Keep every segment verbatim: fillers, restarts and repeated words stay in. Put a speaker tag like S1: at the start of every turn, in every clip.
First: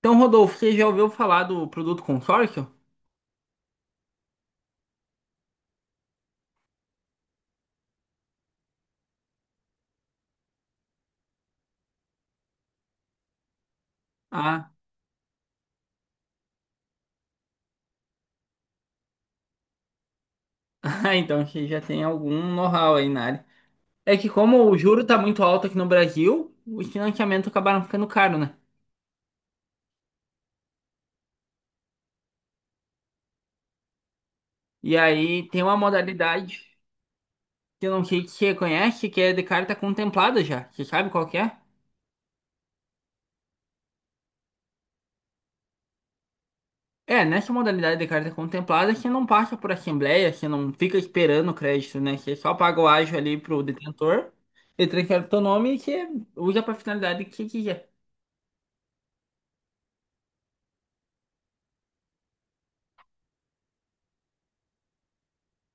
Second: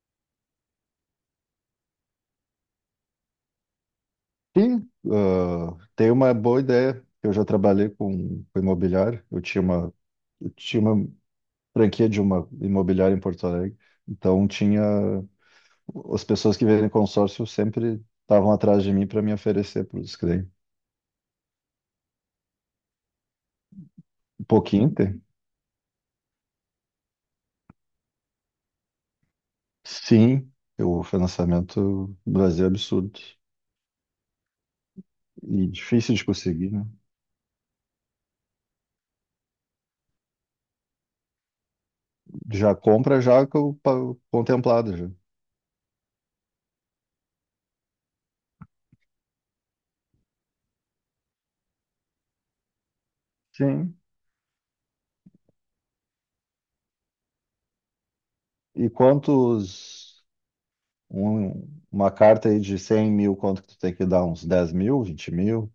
S1: Então, Rodolfo, você já ouviu falar do produto consórcio?
S2: Sim, ah, tem uma boa ideia. Eu já trabalhei com, com imobiliário. Eu tinha uma, eu tinha uma franquia de uma imobiliária em Porto Alegre. Então
S1: Ah,
S2: tinha as pessoas que vêm em consórcio sempre estavam atrás de mim para me oferecer para os clientes.
S1: ah, então você já tem algum know-how aí na área. É que
S2: Um
S1: como o
S2: pouquinho,
S1: juro tá
S2: tem.
S1: muito alto aqui no Brasil, os financiamentos acabaram ficando caros, né?
S2: Sim, o financiamento no Brasil é absurdo
S1: E aí tem
S2: e
S1: uma
S2: difícil de
S1: modalidade
S2: conseguir, né?
S1: que eu não sei se você conhece, que é de carta contemplada já. Você sabe qual que é?
S2: Já compra já co- pa- contemplada já.
S1: É, nessa modalidade de carta contemplada, você não passa por assembleia, você não fica esperando o crédito, né? Você só paga o ágio ali pro
S2: Sim.
S1: detentor, ele transfere o teu nome e você usa pra finalidade que você quiser.
S2: E quantos? Um- uma carta aí de cem mil, quanto que tu tem que dar? Uns dez mil, vinte mil,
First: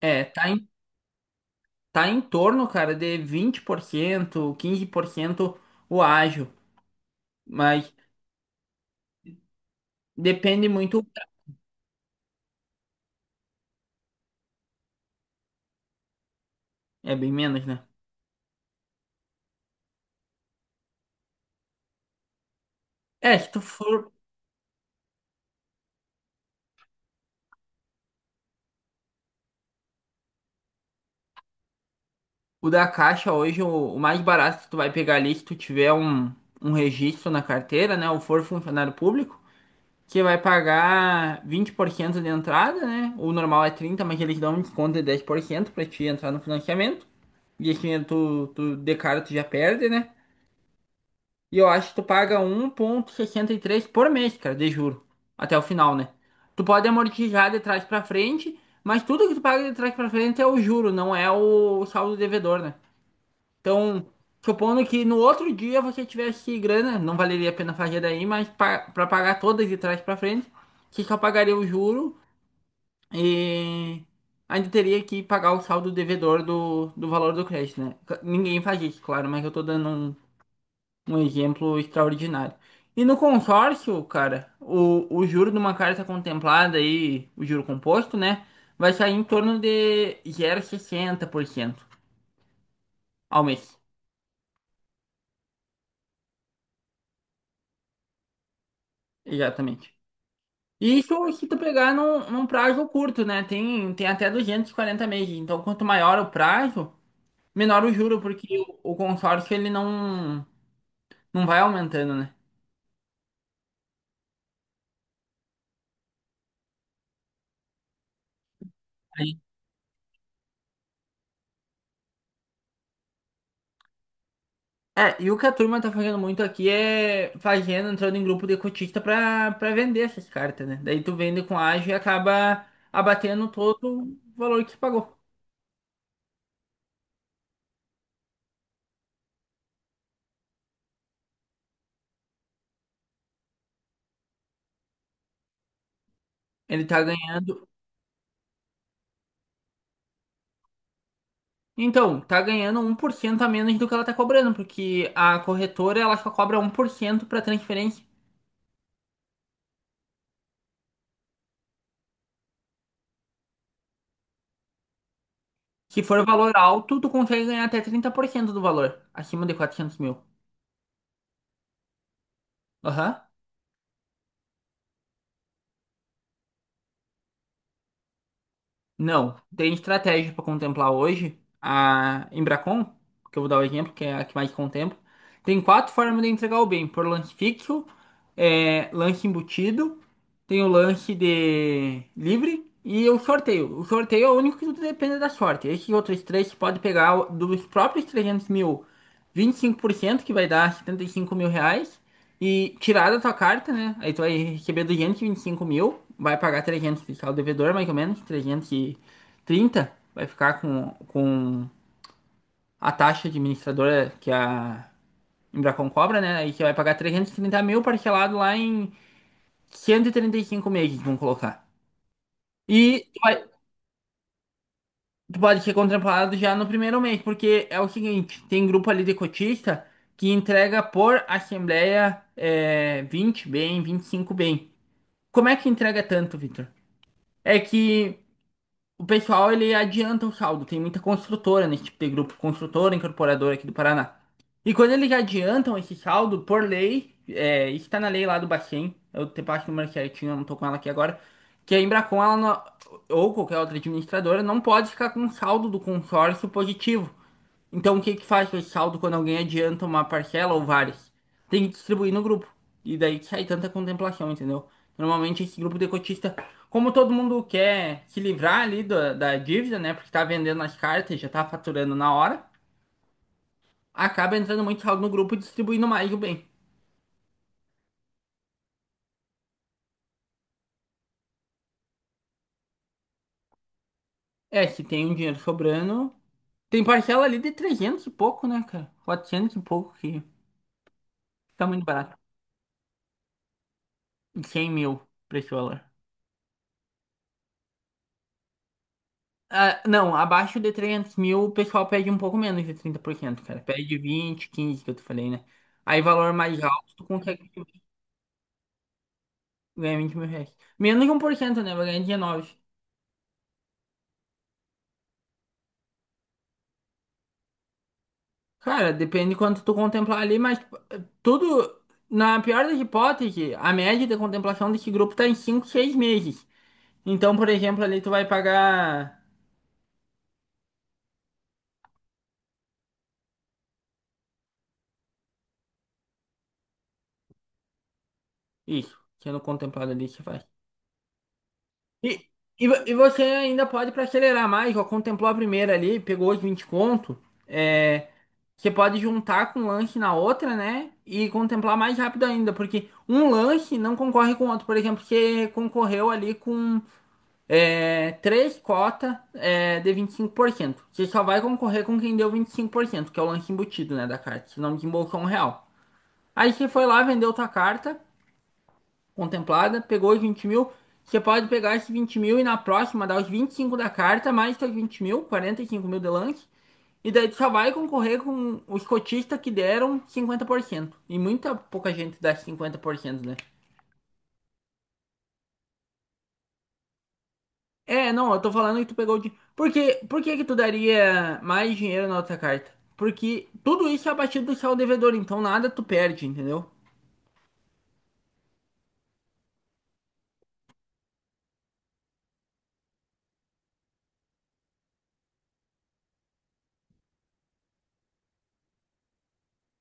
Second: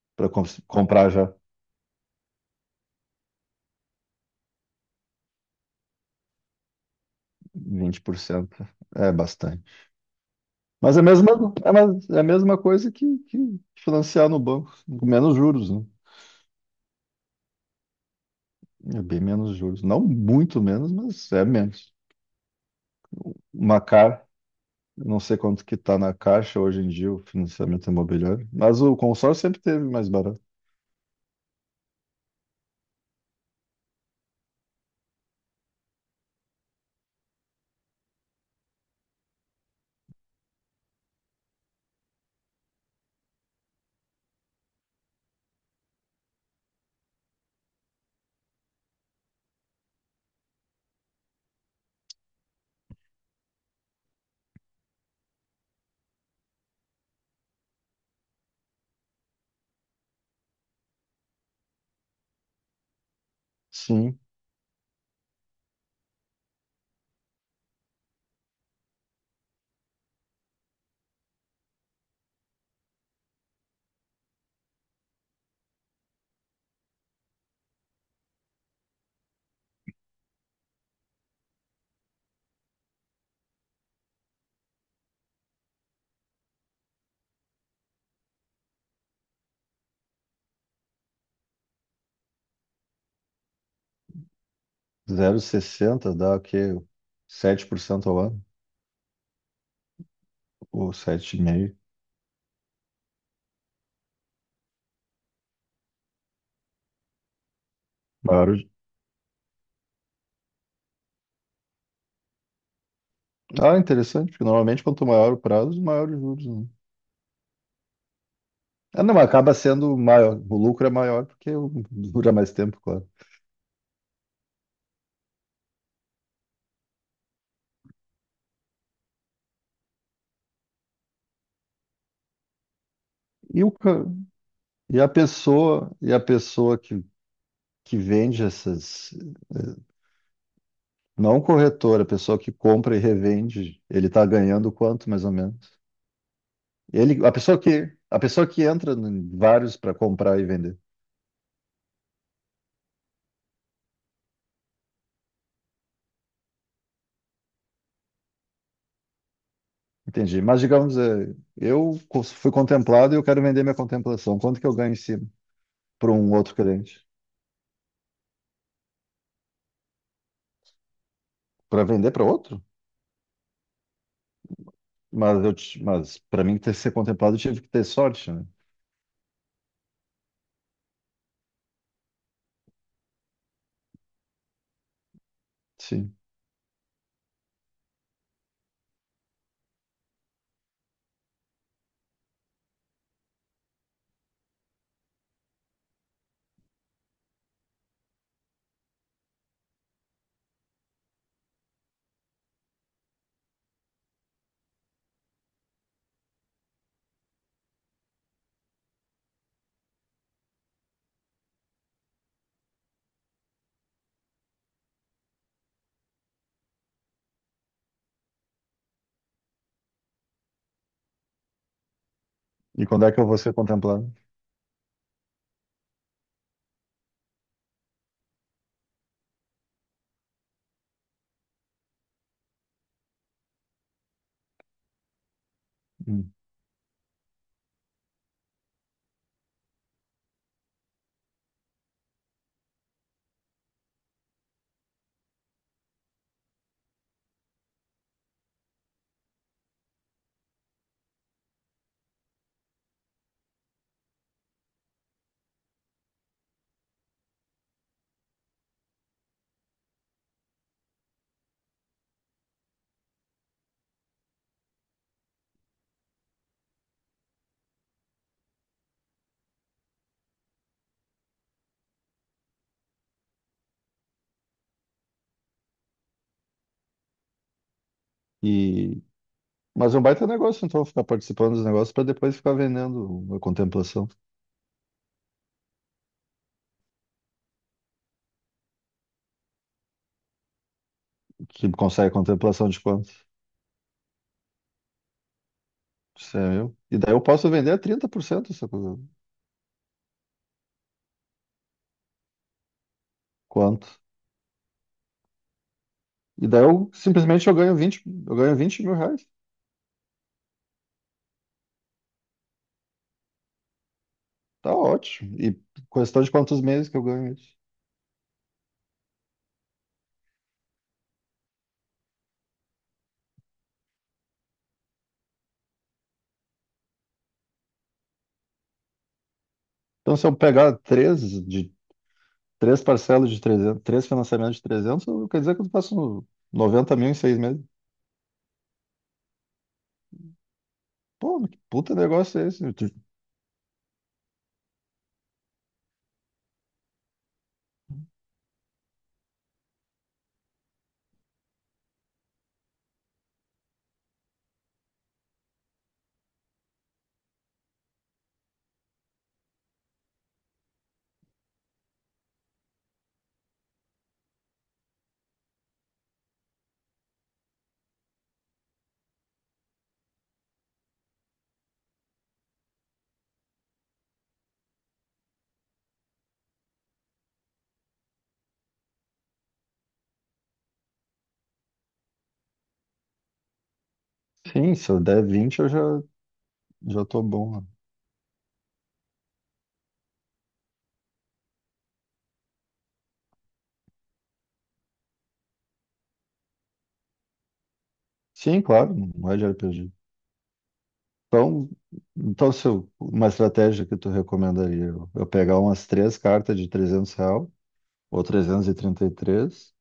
S1: É,
S2: para
S1: tá
S2: comprar já.
S1: tá em torno, cara, de vinte por cento, quinze por cento o ágil, mas
S2: Vinte por cento? É bastante.
S1: depende
S2: Mas é a
S1: muito,
S2: mesma, é uma- é a mesma coisa que, que financiar no banco, com menos juros, né?
S1: é bem menos, né?
S2: É bem menos juros. Não muito menos, mas é menos.
S1: É, se tu
S2: Uma
S1: for
S2: car, eu não sei quanto que tá na caixa hoje em dia o financiamento imobiliário, mas o consórcio sempre teve mais barato.
S1: o da caixa hoje, o, o mais barato que tu vai pegar ali, se tu tiver um, um registro na carteira, né, ou for funcionário público, que vai pagar vinte por cento de entrada, né? O normal é trinta por cento, mas eles dão um desconto de dez por cento pra te entrar no financiamento. E assim, tu, tu de cara tu já perde, né? E eu acho que tu paga um vírgula sessenta e três por mês, cara, de juro. Até o final, né? Tu pode amortizar de trás pra frente, mas tudo que tu paga de trás pra frente é o juro, não é o saldo devedor, né? Então,
S2: Sim,
S1: supondo que no outro dia você tivesse grana, não valeria a pena fazer daí, mas pa- pra pagar todas de trás pra frente, você só pagaria o juro e ainda teria que pagar o saldo devedor do, do valor do crédito, né? Ninguém faz isso, claro, mas eu tô dando um um exemplo extraordinário. E no consórcio, cara, o, o juro de uma carta contemplada aí, o juro composto, né? Vai sair em torno de zero vírgula sessenta por cento ao mês.
S2: zero vírgula sessenta dá o quê? Sete por cento ao ano,
S1: Exatamente.
S2: ou
S1: E isso se tu
S2: sete vírgula cinco por cento.
S1: pegar num, num prazo curto, né? Tem, tem até duzentos e quarenta meses. Então, quanto maior o prazo, menor o juro,
S2: Claro.
S1: porque o, o consórcio ele não, não vai aumentando, né?
S2: Ah, interessante, porque normalmente quanto maior o prazo, maior os juros, né? Ah, não, acaba sendo maior, o lucro é maior porque o- dura mais tempo, claro.
S1: É, e o que a turma tá fazendo muito aqui é fazendo, entrando em grupo de cotista pra, pra vender essas cartas, né? Daí tu vende com ágio e acaba abatendo
S2: E, o,
S1: todo
S2: ca-
S1: o valor que tu
S2: e a
S1: pagou.
S2: pessoa, e a pessoa que, que vende essas, não o corretor, a pessoa que compra e revende, ele está ganhando quanto, mais ou menos?
S1: Ele tá
S2: Ele, a pessoa
S1: ganhando.
S2: que, a pessoa que entra em vários para comprar e vender.
S1: Então, tá ganhando um por cento a menos do que ela tá cobrando, porque a corretora ela só cobra um por cento pra transferência.
S2: Entendi. Mas digamos, é, eu co- fui contemplado e eu quero vender minha contemplação. Quanto que eu ganho em cima
S1: Se
S2: para
S1: for
S2: um
S1: valor
S2: outro
S1: alto,
S2: cliente?
S1: tu consegue ganhar até trinta por cento do valor, acima de quatrocentos mil.
S2: Para vender para outro?
S1: Aham.
S2: Mas eu, ti- mas para mim ter ser contemplado, eu tive que ter sorte, né?
S1: Não, tem estratégia para contemplar hoje. A Embracon, que eu vou dar o exemplo, que é a que mais contempla, tem quatro
S2: Sim.
S1: formas de entregar o bem: por lance fixo, é, lance embutido. Tem o lanche de livre e o sorteio. O sorteio é o único que tudo depende da sorte. Esses outros três você pode pegar o- dos próprios trezentos mil, vinte e cinco por cento, que vai dar setenta e cinco mil reais, e tirar da tua carta, né? Aí tu vai receber duzentos e vinte e cinco mil, vai pagar trezentos de saldo devedor, mais ou menos, trezentos e trinta, vai ficar com, com a taxa administradora que a Embracon cobra, né? Aí você vai pagar trezentos e trinta mil parcelado lá em cento e trinta e cinco meses, vamos colocar. E
S2: E quando é
S1: tu
S2: que eu vou
S1: vai-
S2: ser contemplado?
S1: tu pode ser contemplado já no primeiro mês, porque é o seguinte, tem grupo ali de cotista que entrega por assembleia é, vinte bem, vinte e cinco bem. Como é que entrega
S2: Hum.
S1: tanto, Vitor? É que o pessoal, ele adianta o saldo. Tem muita construtora nesse tipo de grupo, construtora, incorporadora aqui do Paraná. E quando eles adiantam esse saldo, por lei, é, isso tá na lei lá do Bacen, eu te passo o número certinho, eu não tô com ela aqui agora, que a Embracon, ela não- ou qualquer outra administradora, não pode ficar com um saldo do consórcio positivo. Então, o que que faz com esse saldo quando alguém adianta uma parcela ou várias? Tem que distribuir no grupo. E daí que sai tanta contemplação, entendeu? Normalmente, esse grupo de cotista, como todo mundo quer se livrar ali da, da dívida, né? Porque tá vendendo as cartas, já tá faturando na hora, acaba entrando muito saldo no grupo e distribuindo mais o bem.
S2: E mas é um baita negócio, então ficar participando dos negócios para depois ficar vendendo a contemplação,
S1: É, se tem um dinheiro sobrando. Tem parcela ali de trezentos e pouco, né, cara? Quatrocentos e pouco, que tá
S2: que
S1: muito
S2: consegue
S1: barato.
S2: contemplação de quanto?
S1: Cem mil pra esse valor.
S2: Isso é meu. E daí eu posso vender a trinta por cento essa coisa.
S1: Ah, não, abaixo de trezentos mil o pessoal pede um pouco menos de trinta por cento, cara.
S2: Quanto?
S1: Pede vinte, quinze que eu te falei, né? Aí valor
S2: E
S1: mais
S2: daí eu
S1: alto, tu
S2: simplesmente
S1: consegue
S2: eu ganho vinte eu ganho vinte mil reais.
S1: ganhar vinte mil reais. Menos de um por cento, né? Vai ganhar dezenove.
S2: Tá ótimo. E questão de quantos meses que eu ganho isso.
S1: Cara, depende de quanto tu contemplar ali, mas eh, tudo, na pior das hipóteses, a média de contemplação desse grupo tá em cinco, seis meses. Então, por exemplo, ali tu vai pagar
S2: Então, se eu pegar três de três parcelas de trezentos, três financiamentos de trezentos, quer dizer que eu faço noventa mil em seis meses.
S1: isso, sendo contemplado ali, você faz.
S2: Pô, que puta
S1: E,
S2: negócio é esse?
S1: e,
S2: Eu
S1: vo-
S2: te-
S1: e você ainda pode para acelerar mais, ó, contemplou a primeira ali, pegou os vinte conto, é, você pode juntar com um lanche na outra, né? E contemplar mais rápido ainda, porque um lanche não concorre com o outro. Por exemplo, você concorreu ali com é, três cotas é, de vinte e cinco por cento, você só vai concorrer com quem deu vinte e cinco por cento, que é o lanche embutido, né, da carta, senão desembolsou um real. Aí você foi lá, vendeu tua carta, contemplada, pegou os vinte mil. Você pode pegar esses vinte mil e na próxima dar os vinte e cinco da carta, mais seus vinte mil, quarenta e cinco mil de lance. E daí tu só vai concorrer com os cotistas que deram cinquenta por cento. E muita pouca gente dá cinquenta por cento, né?
S2: Sim, se eu der vinte, eu já, já tô bom, né?
S1: É, não, eu tô falando que tu pegou de. Por que, por que que tu daria mais dinheiro na outra carta? Porque tudo isso é abatido do saldo devedor, então nada tu perde, entendeu?
S2: Sim, claro, não é de R P G. Então, então se eu- uma estratégia que tu recomendaria, eu, eu pegar umas três cartas de trezentos real, ou trezentos e trinta e três, e trinta e três,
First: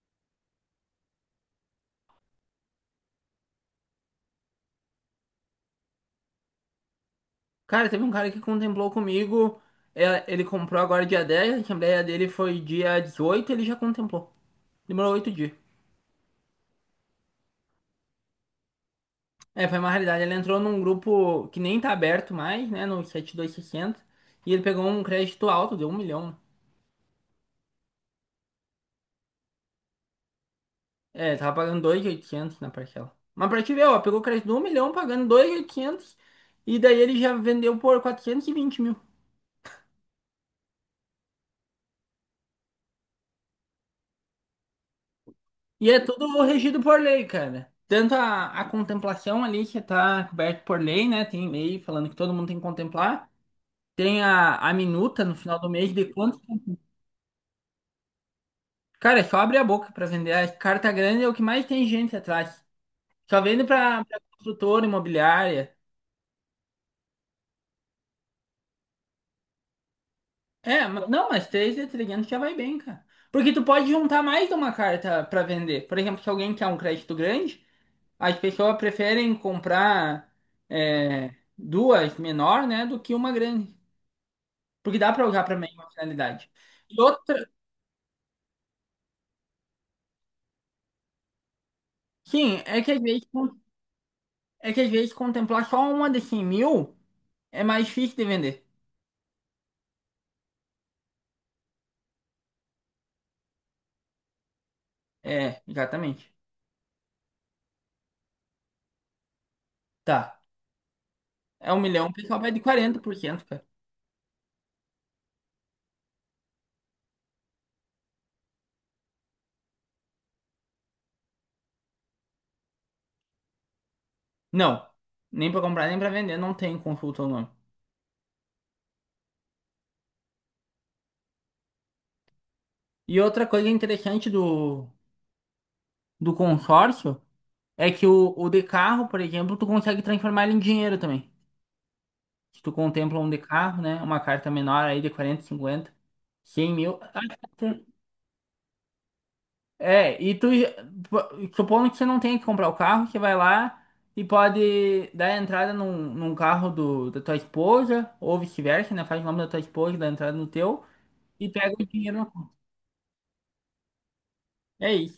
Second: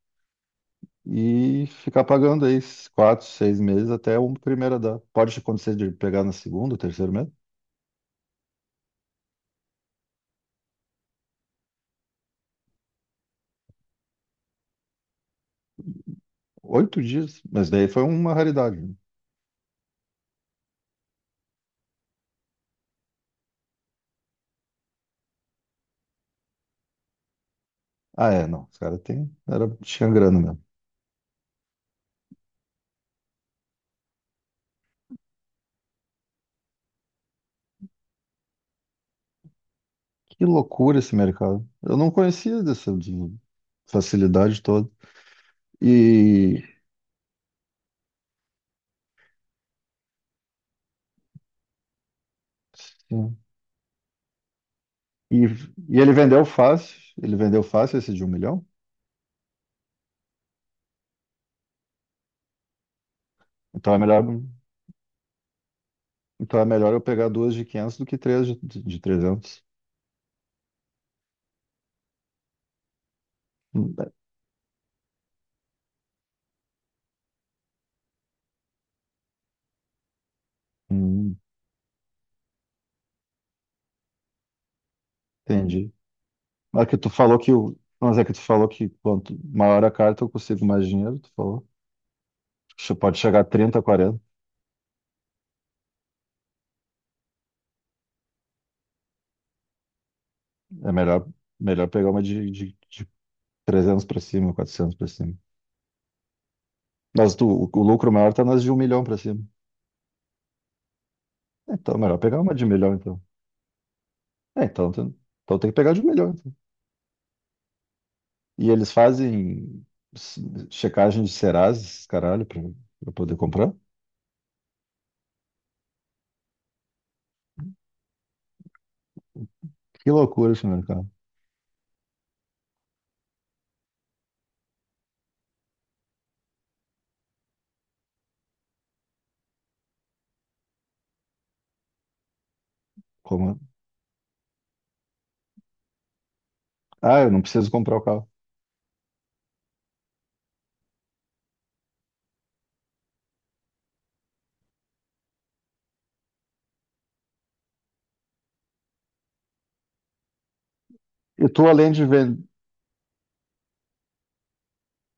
S2: e ficar pagando aí esses quatro, seis meses até a primeira dar. Pode acontecer de pegar na segunda, terceiro mês?
S1: Cara, teve um cara que contemplou comigo. É, ele comprou agora dia dez. A assembleia dele foi dia dezoito. Ele já contemplou. Demorou oito dias.
S2: Oito dias, mas daí foi uma raridade, né?
S1: É, foi uma realidade. Ele entrou num grupo que nem tá aberto mais, né? No setenta e dois sessenta. E sessenta. E ele pegou um crédito alto, deu um milhão.
S2: Ah, é, não. Os caras tem. Era. Tinha grana mesmo.
S1: É, ele tava pagando dois mil e oitocentos na parcela. Mas pra te ver, ó, pegou crédito de um milhão, pagando dois mil e oitocentos. E oitocentos. E daí ele já vendeu por quatrocentos e vinte mil.
S2: Que loucura esse mercado. Eu não conhecia dessa de- facilidade toda.
S1: E é tudo
S2: E,
S1: regido por lei, cara. Tanto a, a contemplação ali, que tá coberto por lei, né? Tem lei falando que todo mundo tem que contemplar.
S2: sim.
S1: Tem a, a minuta no
S2: E...
S1: final do mês
S2: e
S1: de
S2: ele
S1: quanto.
S2: vendeu fácil. Ele vendeu fácil esse de um milhão.
S1: Cara, é só abre a boca pra vender. A carta grande é o que mais tem gente atrás. Só vende
S2: Então é
S1: pra, pra
S2: melhor,
S1: construtora imobiliária.
S2: então é melhor eu pegar duas de quinhentos do que três de, de de trezentos.
S1: É, ma- não, mas três de trezentos já vai bem, cara. Porque tu pode juntar mais de uma carta pra vender. Por exemplo, se alguém quer um crédito grande. As pessoas preferem comprar é,
S2: Hum,
S1: duas menor, né, do que uma grande, porque dá para usar para a mesma
S2: entendi.
S1: finalidade.
S2: Mas que
S1: E
S2: tu falou
S1: outra,
S2: que o... Mas é que tu falou que quanto maior a carta eu consigo mais dinheiro, tu falou.
S1: sim, é que
S2: Acho
S1: às
S2: que pode
S1: vezes
S2: chegar a
S1: con-
S2: trinta, quarenta.
S1: é que às vezes contemplar só uma de cem mil é mais difícil de vender.
S2: É melhor, melhor pegar uma de, de, trezentos para cima, quatrocentos para cima.
S1: É, exatamente.
S2: Mas tu, o, o lucro maior tá nas de um milhão para cima.
S1: Tá. É
S2: É,
S1: um
S2: então,
S1: milhão, o
S2: melhor
S1: pessoal
S2: pegar
S1: vai
S2: uma
S1: de
S2: de um milhão,
S1: quarenta por
S2: então.
S1: cento cara.
S2: É, então, tu- então tem que pegar de um milhão, então. E eles fazem s- checagem de Serasa, caralho, pra, pra poder comprar?
S1: Não, nem para comprar nem para vender, não tem consulta ou não.
S2: Que loucura esse mercado.
S1: E outra coisa interessante do, do consórcio é que o, o de carro, por exemplo, tu consegue transformar ele em dinheiro também. Se tu contempla um de
S2: Como...
S1: carro, né? Uma carta menor aí de quarenta, cinquenta, cem mil.
S2: Ah, eu não preciso comprar o carro.
S1: É, e tu, já- supondo que você não tem que comprar o carro, você vai lá e pode dar entrada num, num carro do, da tua esposa, ou vice-versa, né? Faz o nome da tua esposa, dá entrada no teu, e
S2: E tu,
S1: pega o
S2: além de
S1: dinheiro na
S2: vender.
S1: conta. É isso.